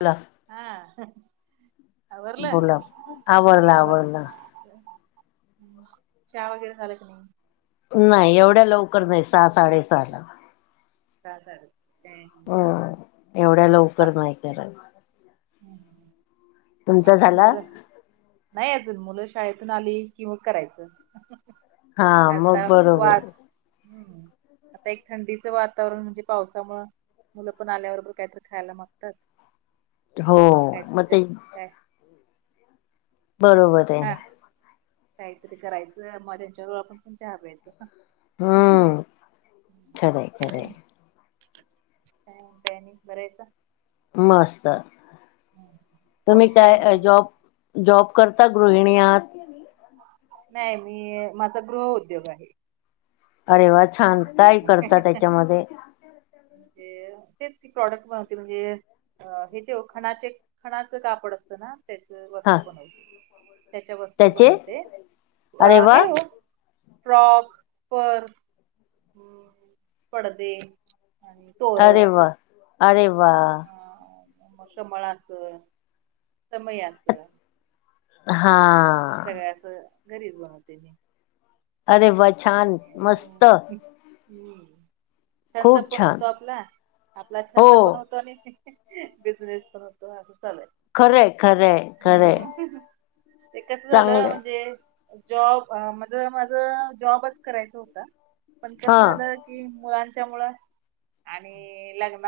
ला. हा आवरल बोला आवरलं आव आवरलं चहा वगैरे झालं क नाही. नाही एवढ्या लवकर नाही सहा साडेसहा ला सहा साडे हो एवढ्या लवकर नाही करत. हम्म ह तुमचा आमची झाला मुलं नाही अजून मुलं शाळेतून आली कि मग करायचं? हा मग आता बरोबर वाद हम्म आता एक थंडीचं वातावरण म्हणजे पावसामुळ. मुलं पण आल्याबरोबर काहीतरी खायला मागतात हो कायतरी मग ते काय. बरोबर आहे हा ना. काहीतरी करायचं मग त्यांच्यावर बसुन चहा प्यायच. [unintelligible] हम्म खरंय काय खरंय म्हणताय आणि बर आहेसा. मस्त तुम्ही पाऊस म्हणतोय काय तुमच्याकडं? जॉब जॉब करता गृहिणी आहात. नाही मी माझा गृहउद्योग आहे. अरे वा छान! काय करता त्याच्यामध्ये [inaudible] तेच की, प्रॉडक्ट [unintelligible] म्हणजे, हे चे ओ, खणाचे खणाचं कापड अस तना त्याच हा वस्तू बनवते. त्याच्या वस्तू त्याचे बनवते. अ अरे वा हे ओ फ्रॉक, पर्स हम् पडदे आणि अरे तोरण वा! अरे वा! मग कमळ आसन, समई आसन. हा! ते असं घरीच बनवते. मी अरे वा छा [unintelligible] छंद खूप पण छान होतो आपला, आपला हो छंद पण होतो आणि बिझनेस पण होतो, असं चालू आहे. खरंय, खरंय, खरंय. हम्म. ते कसं झालं चांगलंय म्हणजे, जॉब अ म्हणजे माझं जॉबच करायच होता. पण हा कसं झालं की, मुलांच्या मुळं आणि लग्न,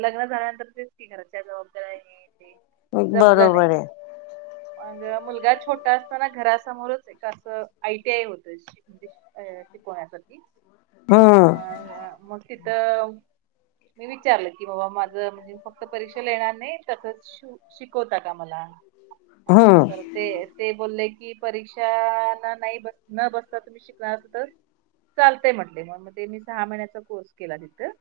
लग्न झाल्यानंतर तेच की, घरातल्या जबाबदाऱ्या हेन ते जमलं नाही. बरोबर आहे. मग मुलगा छोटा असताना घरासमोरच एक असं, आय टी आय होतं. शि अ शिकवण्यासाठी, हम्म मग अ मग तिथं मी विचारलं की, बाबा माझं, मी फक्त परीक्षेला येणार नाही. तसंच शिकवता का मला? हं! तर ते बोलले की, परीक्षाला न बसता तुम्ही शिकलात तर चालतय म्हटले मग, मग ते मी सहा महिन्याचा कोर्स केला. तिथं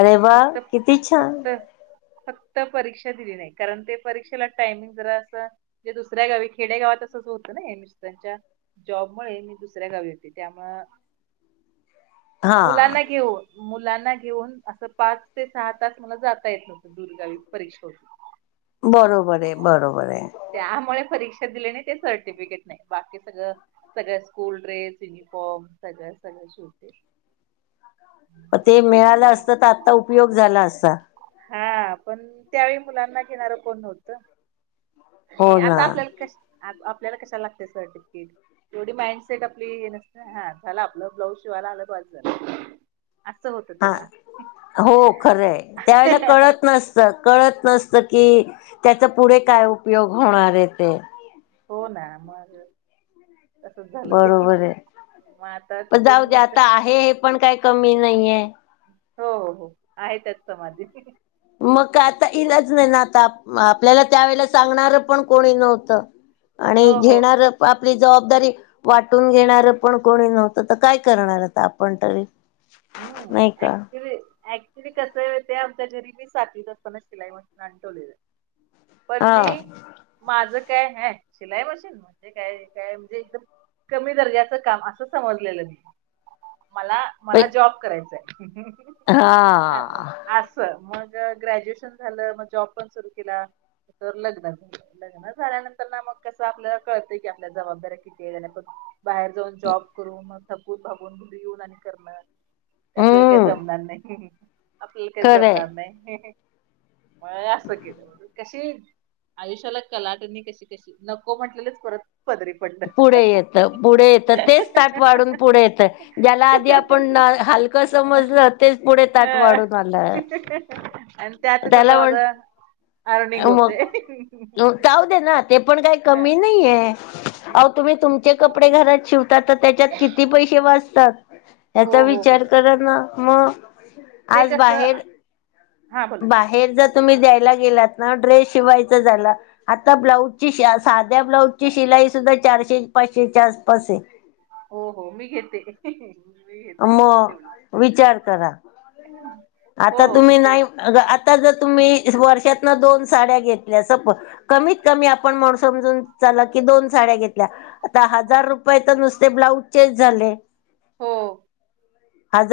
अरे वा किती छान फक्त परीक्षा दिली नाही. कारण ते परीक्षेला टायमिंग जरा असं, ते दुसऱ्या गावी खेडे गावात असंच होतं ना जॉबमुळे मी दुसऱ्या गावी होती. त्यामुळं हा मुलांना घेऊन मुलांना घेऊन असं पाच ते सहा तास मला जाता येतं नव्हतं, दूर गावी परीक्षेला. बरोबर आहे. बरोबर आहे. त्यामुळे परीक्षा दिले नाही. ते सर्टिफिकेट नाही. बाकी सगळं सगळं स्कूल ड्रेस, युनिफॉर्म, सगळं, सगळं शिवते. ते मिळालं असत, तर आता उपयोग झाला असता. हा पण त्यावेळी मुलांना घेणारं कोण नव्हतं. हो ना आता आपल्याला कश, आता आपल्याला कशाला लागतंय सर्टिफिकेट. एवढी माईंड सेट आपली, चला आपलं ब्लॉउज शिवायला आलं बसं झालं. असं होतं हा, तेव्हा हो खरं आहे. त्यावेेळेला कळत नस त कळत नसत की, त्याचा पुढे काय उपयोग होणार आहे ते, हो ना! मग तसच झालं ते बरोबर आहे. मग आता पण जाऊ तिथून दे मग कस आता आहे, हे पण काही कमी नाहीये. हो, हो, हो, आहे त्यात समाधी. मग काय आता, इलाज नाही ना आता, आपल्याला त्यावेेळेला सांगणार पण कोणी नव्हतं. आणि हो हो घेणार आपली जबाबदारी वाटून घेणार पण कोणी नव्हतं, तर काय करणार आपण तरी नाही हम्म का. ऍक्च्युली ऍक् ऍक्च्युली कसं, ते आमच्या घरी मी सातवीत असताना शिलाई मशीन आणून ठेवलेलं पण हा मी माझं काय हया शिलाई मशीन म्हणजे काय, काय म्हणजे एकदम कमी दर्जाचं काम असं समजलेलं मी मला, मला जॉब करायचायं हां असं, मग ग्रॅज्युएशन झालं, मग जॉब पण सुरू केला. तोवर लग्न, लग्न झाल्यानंतरन आम्हाला कसं आपलं कळतंय की जबाबदाऱ्या किती गेल्यानंतर, बाहेर जाऊन जॉब करून थकून भागून येऊन आणि करणं, आपल्याला कायं हम्म जमणार नाही. आपल्याला काय खरंय. जमणार नाही म असं केलं कशी आयुष्याला कलाडणी कशी कशी नको म्हटलेलेच परत पदरी पडलं. पुढे येत, पुढे येतं तेच ताट वाढून पुढे येतं ज्याला आधी आपण हलकं समजलं तेच पुढे ताट ह वाढून आलं आणि त्यातच त्याला कसं म्हण आता अर्निंग मग होतंय जाऊ दे ना ते पण काय कमी नाहीयेयं अ तुम्ही तुमचे कपडे घरात शिव त्याचा त्येच्यात किती पैसे वाचतात, हो हेचा हो हो विचार करा ना म ते आज कसं बाहेर हा बोला हेचं जर तुम्ही द्यायला गेलात ना, ड्रेस शिवायचा झालां आता ब्लाऊजची शा, साध्या ब्लाऊजची शिलाई सुद्धा चारशे पाचशेच्या आसपास हे हो हो मी घेते. [unintelligible] अमो तेवढी विचार करा हो आता हो तुम्ही नाही, तेच आता जर तुम्ही वर्षातन दोन साड्या घेतल्या स प कमीत कमी आपण म समजून चला की दोन साड्या घेतल्या. आता हजार रुपय तर नुसते ब्लाऊजचेच झाले. हो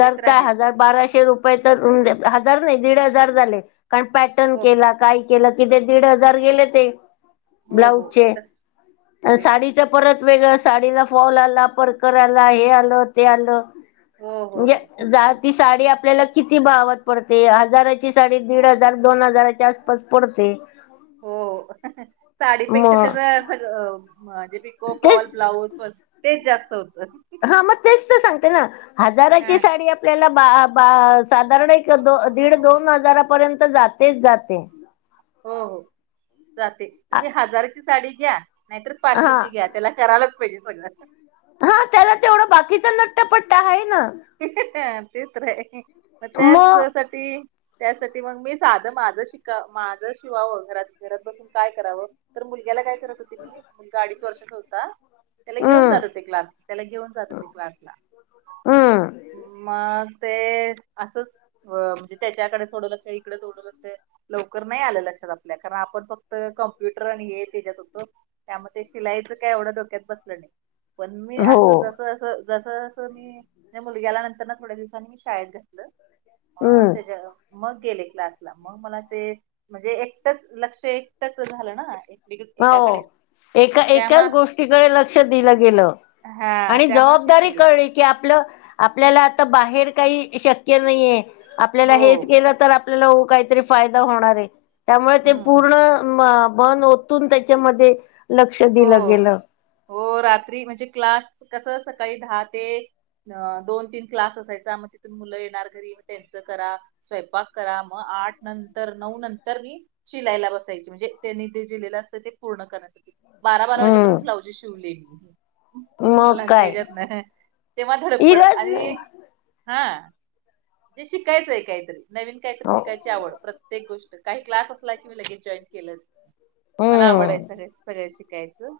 ते तर काय, आहेच हजार बाराशे रुपय हजार नाही दीड हजार झाले, कारण पॅटर्न हो केला काय केला की ते दीड हजार गेले ते हो हो ब्लाऊजचे, तस आणि आहेच साडी ते परत वेगळ साडीला फॉल आला, परकर आला हे आलं ते आलं हो हो म्हणजे हो जरा ती साडी आपल्याला किती भावात पडते, हजाराची साडी दीड हजार दोन हजाराच्या आसपास पडते हो साडीपेक्षा मग त्येज सगळ म किती पिको, तेच फॉल, ब्लाउज तेच जास्त होतं हा मग तेच ते सांगते ना, हा. हजाराची साडी आपल्याला बा, बा साधारण एक दीड दोन हजारापर्यंत जातेच जाते. हो, हो जाते तुम्ही हजाराची साडी घ्या नाहीतर हा पाचशेची घ्या त्याला करायलाच पाहिजे सगळं हा त्याला तेवढं बाकीचा नट्टपट्टा आहे ना हा तेच र, मग त्याच साठी त्यासाठी मग मी साधं माझं शिका माझं शिवावं घरात घरात बसून काय करावं तर मुलग्याला काय करत होते मी, मुलगा अडीच वर्षांचा होता त्याला घेऊन हम्म जात होते क्लासला, त्याला घेऊन जात होते क्लासला. हं. मग ते असंच म्हणजे त्याच्याकडे थोडं लक्ष इकडे थोडं लक्ष. लवकर नाही आलं लक्षात आपल्या. कारण आपण फक्त कम्प्युटर आणि हे त्याच्यात होतो. त्याम ते शिलाईच काय एवढं डोक्यात बसलं नाही. पण मी हो असं, जस अस जस जसं मी- [unintelligible] मुलग्याला नंतर ना थोड्या दिवसांनी मी शाळेत घातलं. हम्म [unintelligible] मग गेले क्लासला. मग मला ते -म्हणजे एकटच लक्ष [unintelligible] झालं ना? एकेक टा कडे. हो एका एकाच गोष्टीकडे लक्ष दिलं गेलं. हा आणि त्यामुळे जबाबदारी शिकले कळली. की आपल, आपल्याला आता बाहेर काही शक्य नाहीेए. आपल्याला हो हेच केलं तर- [unintelligible] काहीतरी फायदा होणार आहे. त्यामुळे ते हम्म पूर्ण बंद- -तून त्याच्यामध्ये लक्ष हो दिलं हो गेलं. हो. रात्री म्हणजे क्लास कस, दहा ते- अ दोन तीन क्लास असायचा. मग तिथून मुलं येणार घरी म त्यांचं करा. स्वयंपाक करा. म आठ नंतर नऊ नंतर मी - शिलाइला बसायची. म्हणजे त्यांनी ते जे दिलेलं असतं ते पूर्ण करण्यासाठी. बारा बारा हम्म वाजेपर्यंत ब्लाउज शिवलेय मी. मग मुलांच्या काय हच्यात नाही. तेव्हा धडपड इलाज नाही आणि- हा. जे शिकायचं आहे काहीतरी. नवीन काहीतरी हो शिकायची आवड. प्रत्येक- -तेक गोष्ट. काही क्लास असला की मी लगेच जॉईन केलंच. मला आवडायच हम्म हे सगळ शि - -कायचं.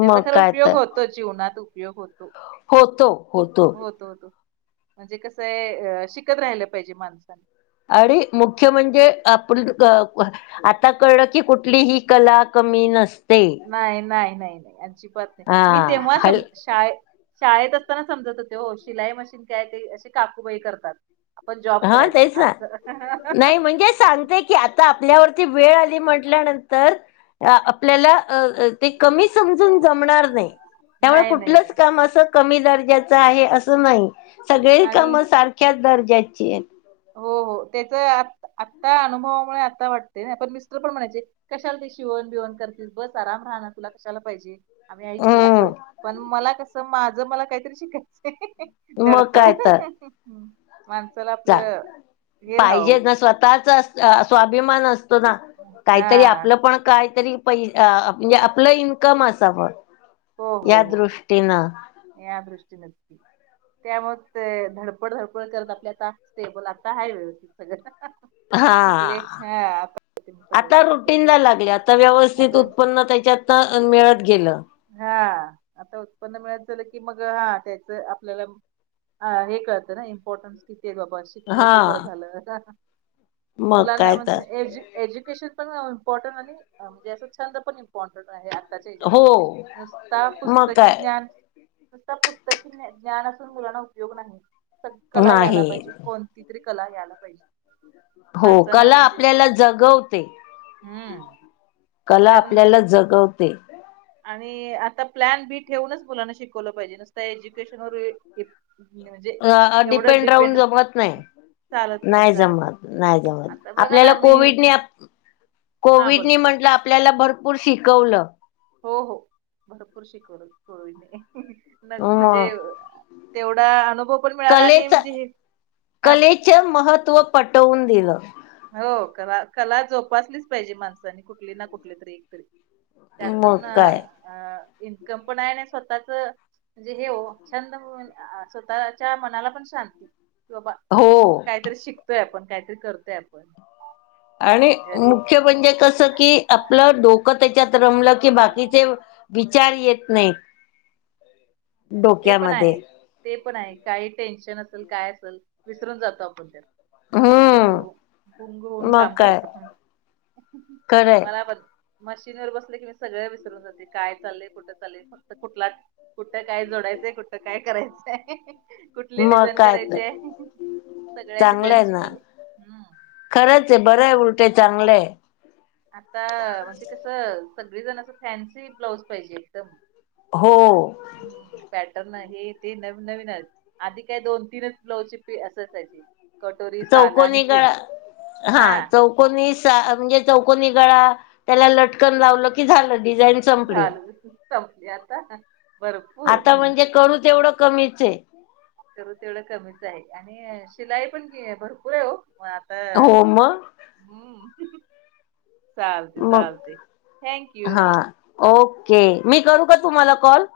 त्याचा मग खर काय उपयोग तर होतो. जीवनात उपयोग होतो. होतो. कुठ होतो. होतो. होतो. म्हणजे कसंय. अ शिकत राहिलं पाहिजे माणसानं. आणि मुख्य म्हणजे आपण [unintelligible] आता कळलं की कुठलीही कला कमी नस- नाही नाही. नाही नाही. अजिबात नाही. हा मी तेव्हा हल समज- शाळ शाळेत असताना समजत होते हो. शिलाई मशीन काय ते अशे काकूबाई करतात. आपण जॉब हां. तेच करायचा ना. असं नाही म्हणजे सांगते की आ- -त्ता आपल्यावरती वेळ आली म्हटल्यानंतर- अ आपल्याला ते कमी समजून जमणार नाही. त्यामुळे नाही नाही कुठलंच नाही काम असं कमी दर्जाचं आहे असं नाही. सगळे आणि काम सार- -खायचं दर्जाचीए. हो. हो. त्याच आ आता अनुभवामुळे आता वाटते. [unintelligible] मिस्टर पण म्हणायचे- कशाला ते शिवण बिवण करतीस. बस आराम [unintelligible] तुला कशाला पाहिजे. आम्ही ऐ क असं. हम्म पण मला कसं माझं मला काहीतरी शिकायचय. मग धडपड काय तर [unintelligible] माणसाला. आपलं हे पाहिजे राहावं ना स्वतःच अस- स्वाभिमान असतो ना? काहीतरी हा आपलं पण काहीतरी. प म्हणजे आपलं इन्कम असाव. हो. हो. हो. हो. म या दृष्टीन [unintelligible] त्यामुळेच ते धडपड धडपड करत आपल्या आता स्टेबल आता आहे व्यवस्थित. सगळ. हा. सगळं आता व्यवस्थित आहे रुटीनला लागले. आता व्यवस्थित आता उत्पन्न त्याच्यात- अ मिळत गेलं. हा आता उत्पन्न मिळायचं झालं की, मग हा त्याच आपल्याला ह हे कळत ना इंपॉर्टन्स किती आहेे बाबा अस. शिकलो ते बरं हा झालं, मग मुलांना काय तर म्हणजे एज एज्युकेशन पण इंपॉर्टन्ट आणि म्हणजे अस छंद पण इंपॉर्टन्ट आहे यात आताच्या हो हेच्यामध्ये, नुसता मग पुस्तकी काय ज्ञान नुसता पुस्तकी ज्ञान असून मुलांना उपयोग नाही, सग कला यायला नाही पाहिजे. कोणती तरी कला यायला पाहिजे. हो माणसाना कला म्हणजे आपल्याला जगवते. हम्म. कला कारण आपल्याला जगवते. आणि आता प्लॅन बी ठेवूनच मुलांना शिकवलं पाहिजे. नुसता एज्युकेशन व अ डिपेंड राहून जमत नाही. नाही जमत नाही जमत आता बघा ना आपल्याला मी कोविडने हा बोला कोविडनी म्हटलं, आपल्याला भरपूर शिकवलं. हो हो भरपूर शिकवल कोविडने नग म म्हणजे तेवढा अनुभव पण मिळाला आणि म्हणजे हे हा बोला. ते महत्त्व पटवून दिलं. हो कला कला जोपासलीच पाहिजे माणसानी कुठली ना कुठली तरी एकतरी. त्यातून मग काय अ इन्कम पण आहे आणि स्वतःच म्हणजे हे हो छंद स्वतः च्या मनाला पण शांती की, बाबा हो. काहीतरी शिकतोय आपण, काहीतरी करतोय आपण. आणि घरी मुख्य म्हणजे कसं की आपलं डोकं त्याच्यात रमलं की, बाकीचे विचार येत नाहीत. ते पण डोक्यामध्ये आहे, ते पण आहे. काही टेन्शन असेल, काय असेल, विसरून जातो आपण त्यात. गुंग हम्म हो गुंग होऊन मग काम काय करतो, खरंय मला पण मशीन वर बसले की, मी सगळ विसरून जाते. काय चाललय? कुठं चाललय? फक्त कुठला कुठ काय जोडायचंय, कुठं काय करायचंय? कुठली मग डिझाईन काय करायचीय? सगळ्या डिझाईन चांगलंय ना शिकले. हम्म. खरंच आहे. बरंय. उलट चांगलंय. आता म्हणजे कसं सगळीजण अस, फॅन्सी ब्लाऊज पाहिजे एकदम हो. हम्म, पॅटर्न हे ते नवी नवीनेत. आधी काय दोन, तीनच ब्लाऊजची अस असायची. चौकोनी गळा हा चौ कोणी म्हणजे चौकोनी गळा, त्याला लटकन लावलं की, झालं डिझाइन झाली. संपली आता, भरपूर. ते करू तेवढं कमीचे. करू तेवढं कमीच आहे आणि शिलाई पण भरपूर आहे हो हो मग हम्म. चालतय मग चालतय, थँंक यू. हा ओके, मी करू का तुम्हाला कॉल?